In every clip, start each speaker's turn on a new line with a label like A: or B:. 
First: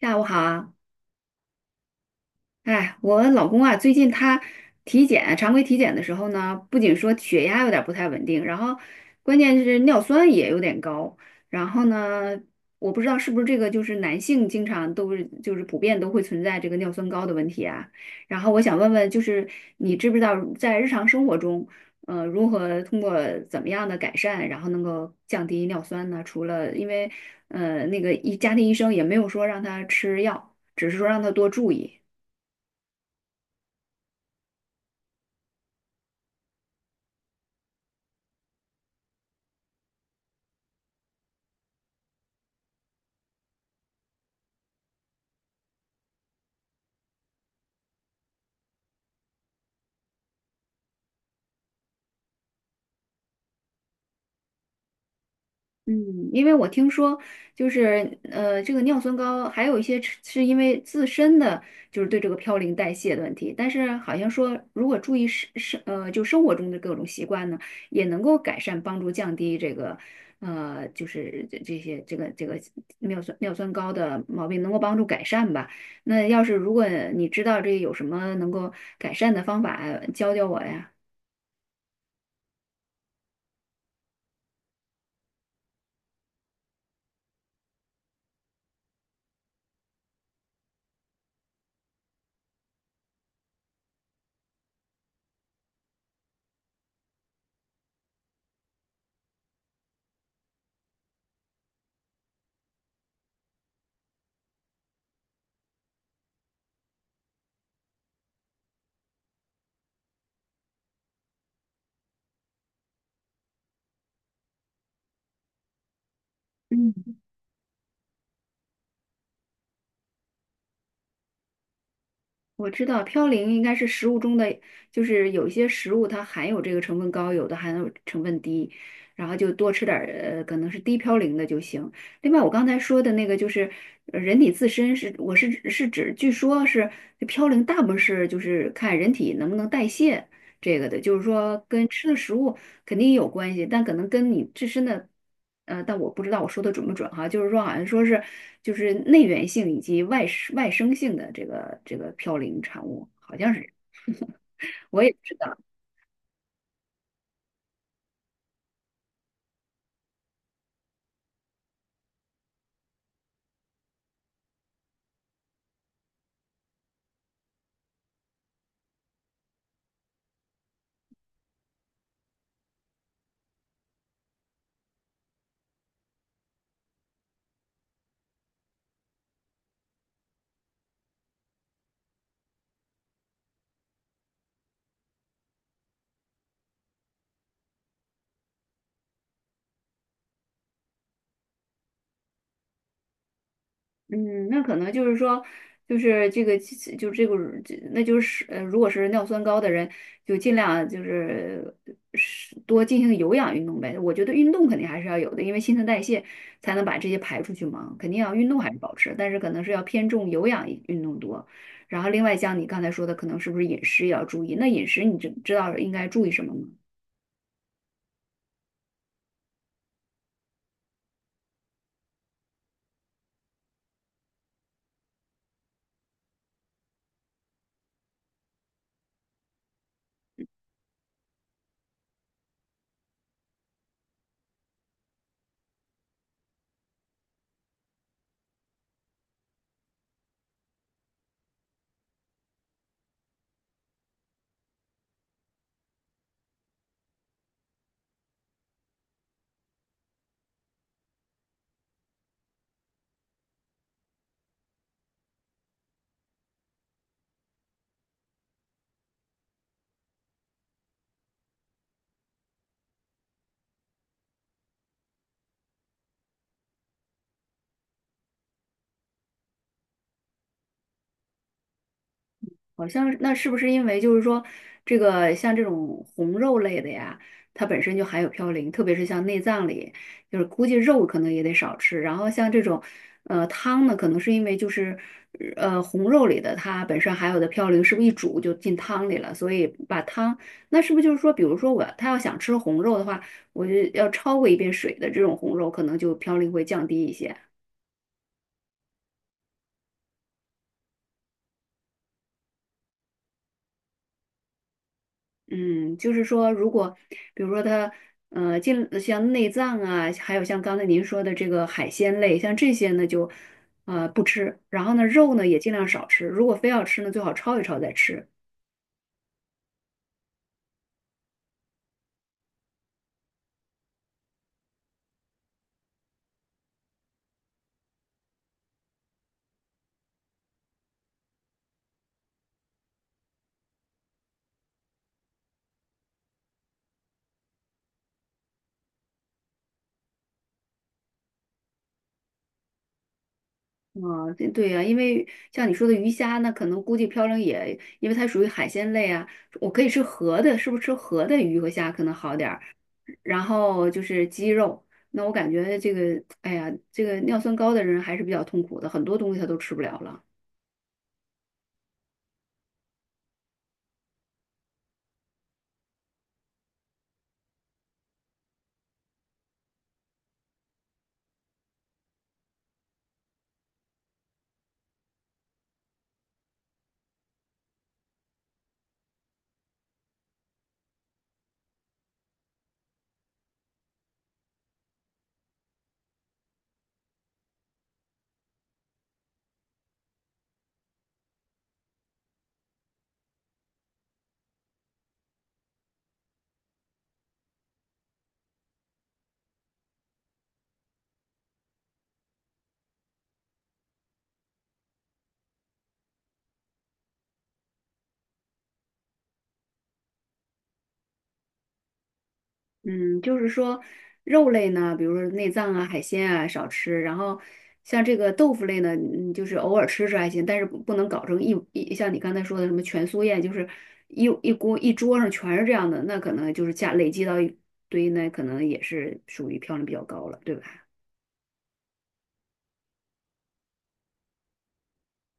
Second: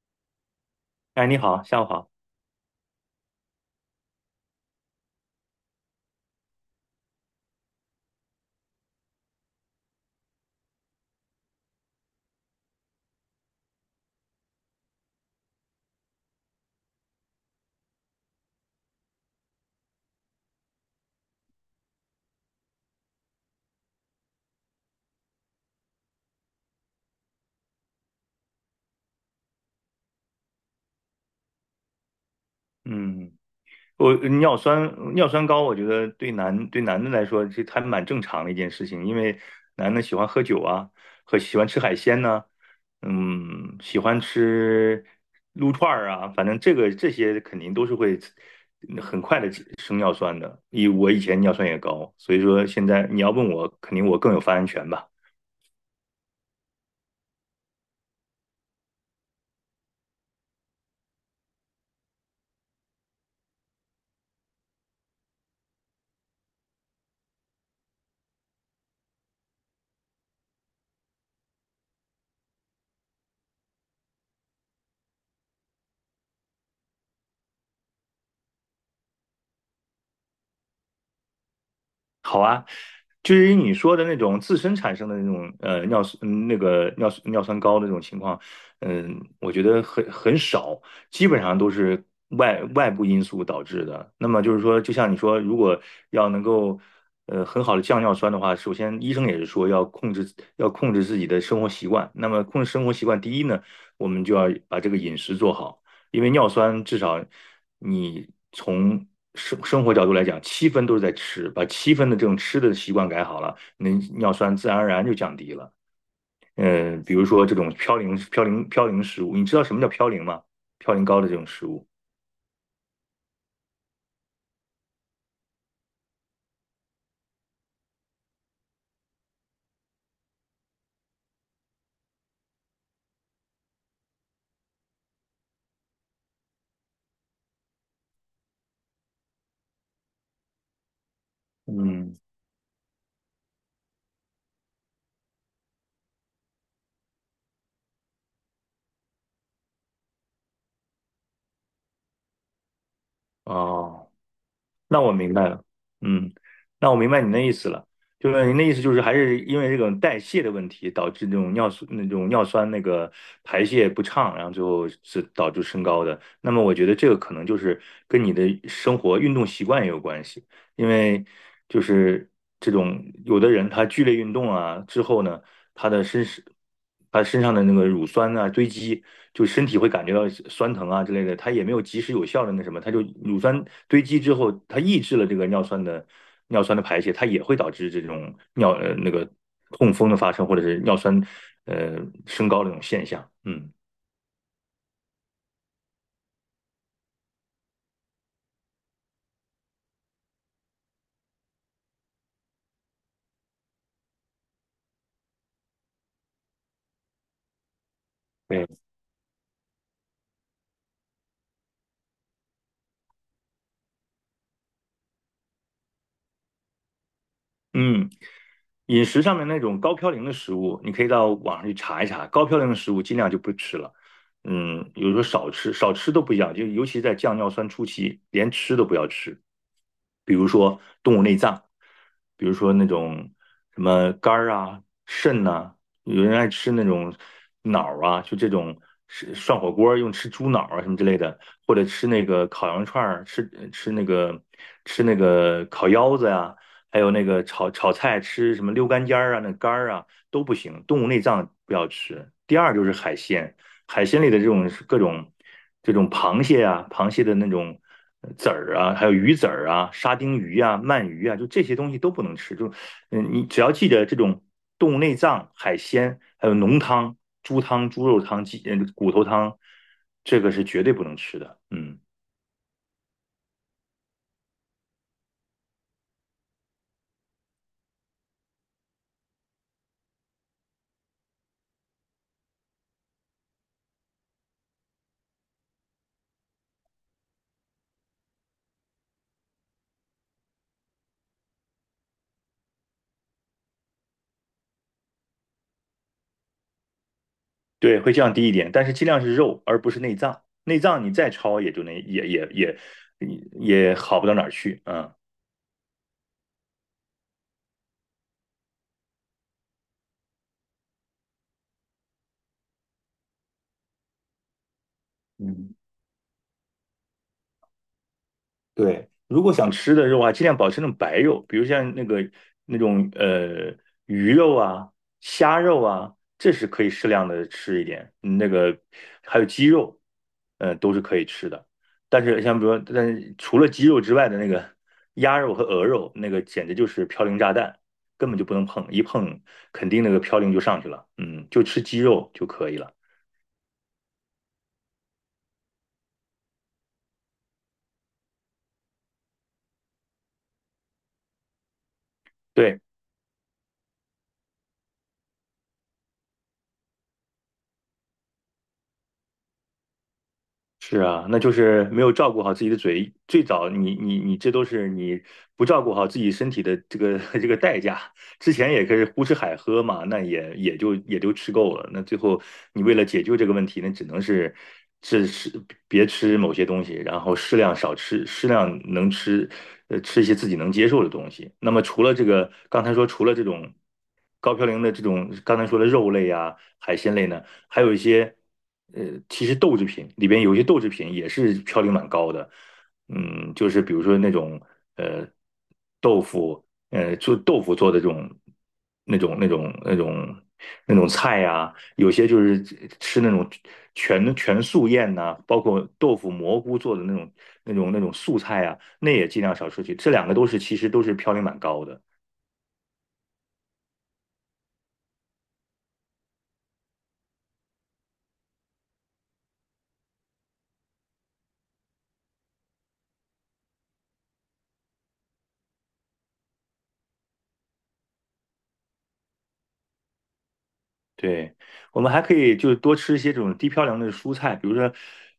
A: 下午好啊，
B: 哎，你好，下午好。
A: 哎，我老公啊，最近他体检，常规体检的时候呢，不仅说血压有点不太稳定，然后关键是尿酸也有点高。然后呢，我不知道是不是这个就是男性经常都是就是普遍都会存在这个尿酸高的问题啊。然后我想问问，就是你知不知道在日常生活中，如何通过怎么样的改善，然后能够降低尿酸呢？除了因为那个家庭医生也没有说让他吃药，只是说让他多注意。
B: 嗯，我尿酸高，我觉得对男的来说，这还蛮正常的一件事情，因为男的喜欢喝酒啊，和喜欢吃海鲜呢、喜欢吃撸串儿啊，反正这些肯定都是会很快的升尿酸的。以我以前尿酸也高，所以说现在你要问我，肯定我更有发言权吧。
A: 嗯，因为我听说，就是这个尿酸高还有一些是因为自身的就是对这个嘌呤代谢的问题，但是好像说如果注意生活中的各种习惯呢，也能够改善帮助降低这个呃就是这这些这个这个尿酸高的毛病能够帮助改善吧。那要是如果你知道这有什么能够改善的方法，教教我呀。
B: 好啊，至于你说的那种自身产生的那种尿酸那个尿酸高的这种情况，我觉得很少，基本上都是外部因素导致的。那么就是说，就像你说，如果要能够很好的降尿酸的话，首先医生也是说要控制自己的生活习惯。那么控制生活习惯，第一呢，我们就要把这个饮食做好。因为尿酸至少你从生活角度来讲，七分都是在吃，把七分的这种吃的习惯改好了，那尿酸自然而然就降低了。
A: 嗯。
B: 比如说这种嘌呤食物，你知道什么叫嘌呤吗？嘌呤高的这种食物。
A: 我知道嘌呤应该是食物中的，就是有一些食物它含有这个成分高，有的含有成分低，然后就多吃点儿，可能是低嘌呤的就行。另外，我刚才说的那个就是人体自身是，我是指，据说是嘌呤大部分是就是看人体能不能代谢这个的，就是说跟吃的
B: 嗯，
A: 食物。肯定有关系，但可能跟你自身的，但我不知道我说的准不准哈，就是说好像说是就是内源性以及外生性的这个嘌呤产物，好像是，
B: 哦，那
A: 我也
B: 我
A: 不
B: 明
A: 知
B: 白
A: 道。
B: 了，嗯，那我明白您的意思了，就是您的意思就是还是因为这种代谢的问题，导致这种尿素那种尿酸那个排泄不畅，然后最后是导致升高的。那么我觉得这个可能就是跟你的生活运动习惯也有关系。因为就是这种有的人他剧烈运动啊之后呢，他的身是他身上的那个乳酸啊堆积，就身体会感觉到酸疼啊之类的，他也没有及时有效的那什么，他就乳酸堆积之后，它抑制了这个尿酸的排泄，它也会导致这种那个痛风的发生或者是尿酸呃升高的这种现象，嗯
A: 嗯，那可能就是说，就是这个，就这个，这那就是如果是尿酸高的人，就尽量就是是多进行有氧运动呗。我觉得运动肯定还是要有的，因为新陈代谢才能把这些排出去嘛，肯定要运动
B: 对，
A: 还是保持，但是可能是要偏重有氧运动多。然后另外像你刚才说的，可能是不是饮食也要注意？那饮食你知道应该注意什么吗？
B: 嗯。饮食上面那种高嘌呤的食物，你可以到网上去查一查，高嘌呤的食物尽量就不吃了。有时候少吃，少吃都不一样，就尤其在降尿酸初期，连吃都不要吃。比如说动物内脏，比如说那种什么肝儿啊、肾呐、有人爱吃那种脑儿啊，就这种是涮火锅儿用吃猪脑儿啊什么之类的，或者吃那个烤羊串儿，吃那个烤腰子呀、还有那个炒菜吃什么溜肝尖儿啊、那肝儿啊都不行，动物内脏不要吃。第二就是海鲜，海鲜里的这种各种这种螃蟹啊、螃蟹的那种籽儿啊，还有鱼籽儿啊、沙丁鱼啊、鳗鱼啊，就这些东西都不能吃。你只要记得这种动物内脏、海鲜，还有浓汤、猪汤、猪肉汤、鸡骨头汤，这个是绝对不能吃的。嗯。
A: 好像是那是不是因为就是说，这个像这种红肉类的呀，它本身就含有嘌呤，特别是像内脏里，就是估计肉可能也得少吃。然后像这种，汤呢，可能是因为就是，红肉里的它本身含有的嘌呤，是不是一煮就进汤里了？所以把汤，那是不是就是说，比如说我他要想吃红肉的话，我就要焯过一遍水的这种红肉，可能就嘌呤会降低一些。
B: 对，会降低一点，但是尽量是肉，而不是内脏。内脏你再焯也就那也好不到哪儿去，嗯。
A: 嗯，就是说，如果比如说它，进像内脏啊，还有像刚才您说的这个海鲜类，像这些呢就，不吃。然后呢，肉呢也尽
B: 嗯，
A: 量少吃。如果非要吃呢，最好焯一焯再吃。
B: 对，如果想吃的肉啊，尽量保持那种白肉，比如像那种鱼肉啊、虾肉啊，这是可以适量的吃一点。还有鸡肉，都是可以吃的。但是像比如说但是除了鸡肉之外的那个鸭肉和鹅肉，那个简直就是嘌呤炸弹，根本就不能碰，一碰肯定那个嘌呤就上去了。嗯，就吃鸡肉就可以了。
A: 啊、对对呀、因为像你说的鱼虾呢，可能估计嘌呤也，因为它属于海鲜类啊，我可以吃河的，是不是吃河的鱼和虾可能好点儿？
B: 对，
A: 然后就是鸡肉，那我感觉这个，哎呀，这个尿酸高的人还是比较痛苦的，很多东西他都吃不了了。
B: 是啊，那就是没有照顾好自己的嘴。最早你这都是你不照顾好自己身体的这个 这个代价。之前也可以胡吃海喝嘛，那也就吃够了。那最后你为了解救这个问题，那只能是别吃某些东西，然后适量少吃，适量能吃，吃一些自己能接受的东西。那么除了这个，刚才说除了这种高嘌呤的这种刚才说的肉类啊、海鲜类呢？还有一些呃，其实豆制品里边有一些豆制品也是嘌呤蛮高的，就是比如说那种呃豆腐，做豆腐做的这种那种那种那种那种菜呀、有些就是吃那种全素宴呐、包括豆腐蘑菇做的那种素菜啊，那也尽量少摄去。这两个都是其实都是嘌呤蛮高的。
A: 嗯，就是说肉类呢，比如说内脏啊、海鲜啊少吃，然后像这个豆腐类呢，嗯，就是偶尔吃吃还行，但是不能搞成一像你刚才说的什么全素宴，就是一锅一桌上全是这样的，那可能就是加累积到一堆，那可能也是属于嘌呤比较高了，对吧？
B: 对，我们还可以就是多吃一些这种低嘌呤的蔬菜，比如说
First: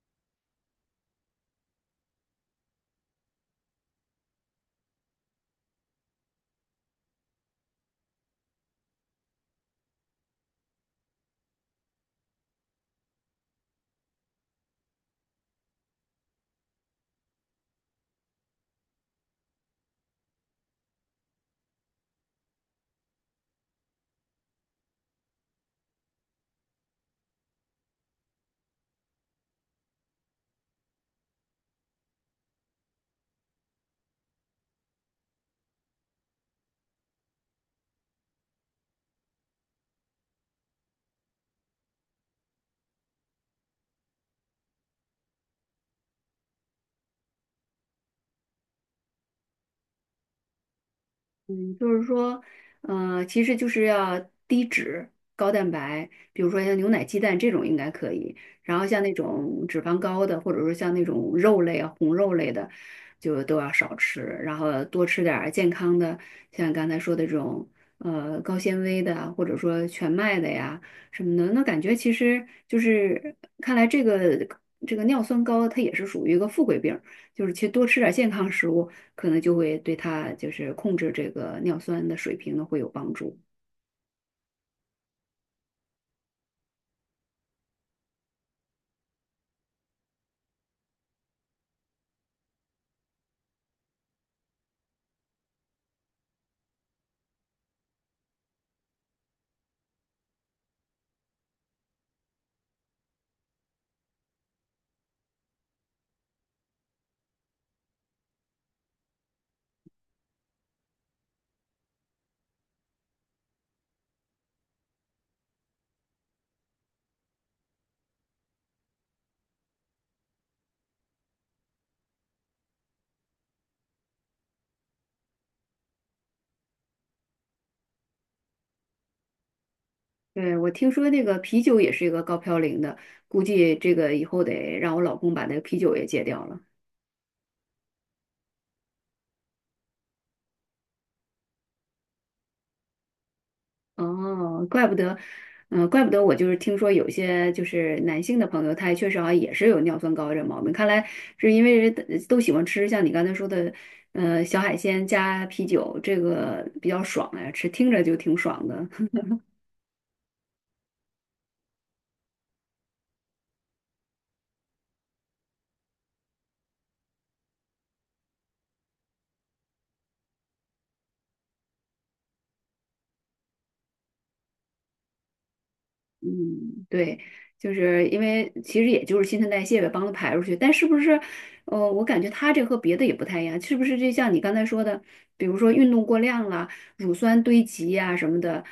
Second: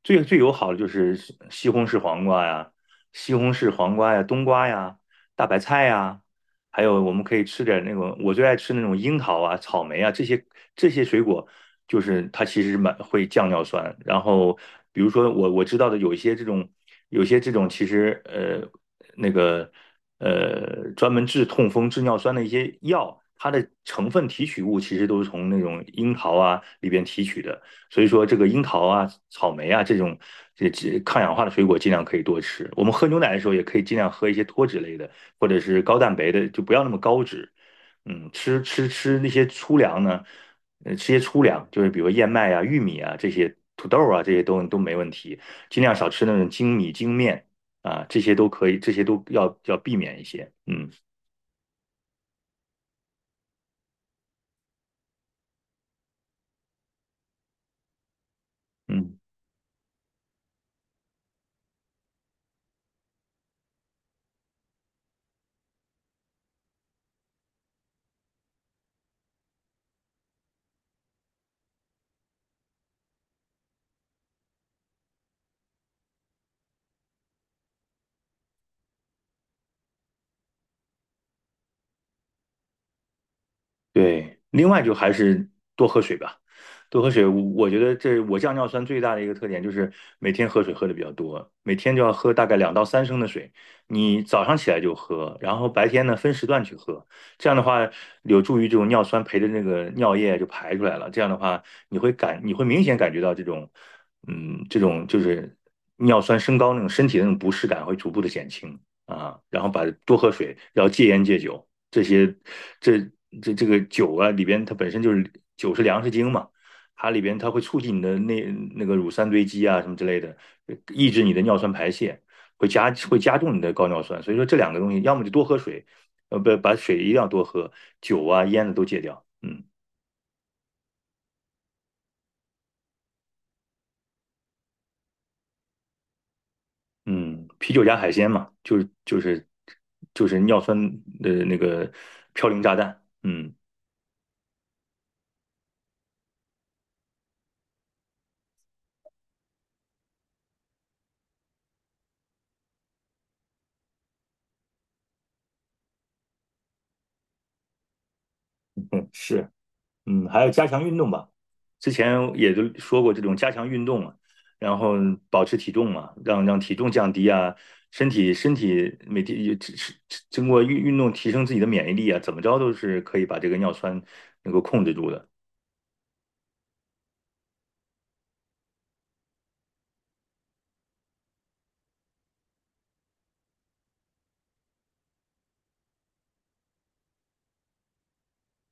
B: 最友好的就是西红柿黄瓜呀、冬瓜呀、大白菜呀，还有我们可以吃点那种我最爱吃那种樱桃啊、草莓啊这些水果，就是它其实蛮会降尿酸。然后比如说我知道的有一些这种有些这种其实那个。专门治痛风、治尿酸的一些药，它的成分提取物其实都是从那种樱桃啊里边提取的。所以说，这个樱桃啊、草莓啊这种抗氧化的水果，尽量可以多吃。我们喝牛奶的时候，也可以尽量喝一些脱脂类的，或者是高蛋白的，就不要那么高脂。吃那些粗粮呢，吃些粗粮，就是比如燕麦啊、玉米啊这些，土豆啊这些都没问题。尽量少吃那种精米精面，啊，这些都可以，这些都要避免一些。嗯
A: 嗯，就是说，其实就是要低脂、高蛋白，比如说像牛奶、鸡蛋这种应该可以。然后像那
B: 嗯。
A: 种脂肪高的，或者说像那种肉类啊、红肉类的，就都要少吃。然后多吃点儿健康的，像刚才说的这种，高纤维的啊或者说全麦的呀什么的。那感觉其实就是，看来这个尿酸高，它也是属于一个富贵病。就是其实多吃点健康食物，可能就会对他就是控制这个尿酸的水平呢会有帮助。
B: 对，另外就还是多喝水吧，多喝水。我觉得这我降尿酸最大的一个特点就是每天喝水喝的比较多，每天就要喝大概2到3升的水。你早上起来就喝，然后白天呢分时段去喝，这样的话有助于这种尿酸陪着那个尿液就排出来了。这样的话，你会明显感觉到这种，这种就是尿酸升高那种身体的那种不适感会逐步的减轻啊。然后把多喝水，然后戒烟戒酒。这些这这个酒啊里边它本身就是酒是粮食精嘛，它里边它会促进你的个乳酸堆积啊什么之类的，抑制你的尿酸排泄，会加重你的高尿酸。所以说这两个东西，要么就多喝水，不把水一定要多喝，酒啊烟的都戒掉。嗯
A: 对，我听说那个啤酒也是一个高嘌呤的，估计这个以后得让我老公把那个啤酒也戒掉了。
B: 嗯，啤酒加海鲜嘛，就是尿酸的那个嘌呤炸弹。嗯
A: 哦，怪不得，嗯、怪不得我就是听说有些就是男性的朋友，他也确实好像也是有尿酸高这毛病，看来是因为人都喜欢吃像你刚才说的，小海鲜加啤酒，这个比较爽呀，吃听着就挺爽的。
B: 嗯是。还要加强运动吧。之前也都说过这种加强运动嘛，然后保持体重嘛，让体重降低啊，身体每天也只是经过运动提升自己的免疫力啊，怎么着都是可以把这个尿酸能够控制住的。
A: 嗯，对，就是因为其实也就是新陈代谢呗，帮它排出去。但是不是，我感觉它这和别的也不太一样，是不是？就像你刚才说的，比如说运动过量了，乳酸堆积呀、什么的，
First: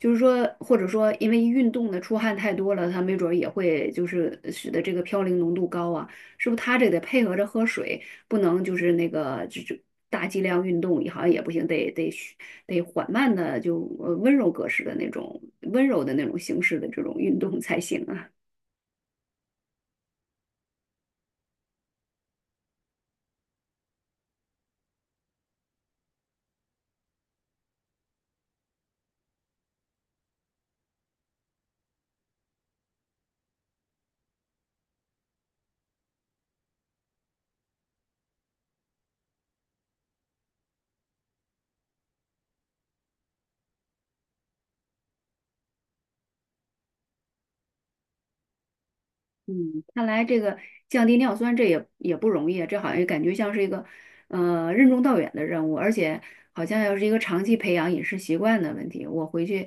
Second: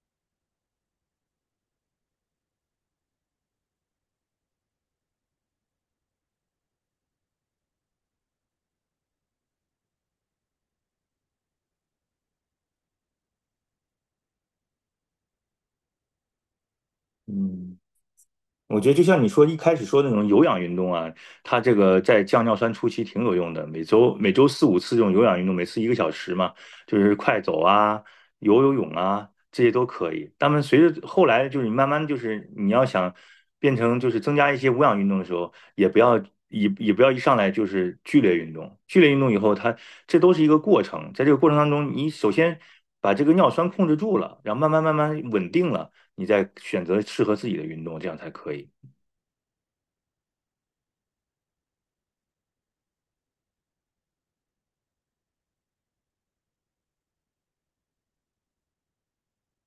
A: 就是说，或者说因为运动的出汗太多了，它没准儿也会就是使得这个嘌呤浓度高啊。是不是他这得配合着喝水，不能就是那个就大剂量运动也好像也不行，得缓慢的就温柔格式的那种温柔的那种形式的这种运动
B: 嗯。
A: 才行啊。
B: 我觉得就像你说一开始说的那种有氧运动啊，它这个在降尿酸初期挺有用的。每周四五次这种有氧运动，每次一个小时嘛，就是快走啊、游泳啊，这些都可以。但们随着后来就是你慢慢就是你要想变成就是增加一些无氧运动的时候，也不要也也不要一上来就是剧烈运动。剧烈运动以后它，这都是一个过程，在这个过程当中，你首先把这个尿酸控制住了，然后慢慢慢慢稳定了。你再选择适合自己的运动，这样才可以。
A: 嗯，看来这个降低尿酸这也不容易啊，这好像感觉像是一个任重道远的任务，而且好像要是一个长期培养饮食习惯的问题。我回去，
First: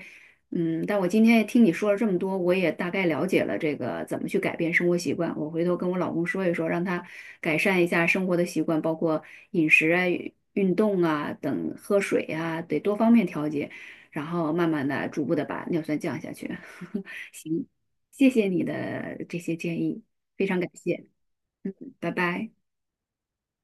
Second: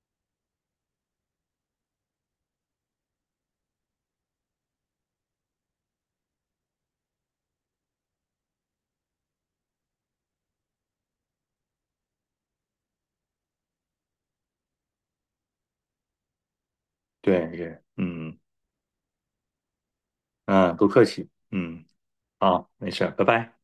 A: 嗯，但我今天也听你说了这么多，我也大概了解了这个怎么去改变生活习惯。我回头跟我老公说一说，让他改善一下生活的习惯，包括饮食啊、运动啊等、喝水啊，得多方面调节，然后慢慢的、逐步的把尿酸降下去。
B: 对，
A: 行。
B: 是，
A: 谢
B: 嗯
A: 谢你的这些建议，非常感
B: 嗯，不客
A: 谢，
B: 气，嗯，
A: 拜拜。
B: 好，没事拜拜。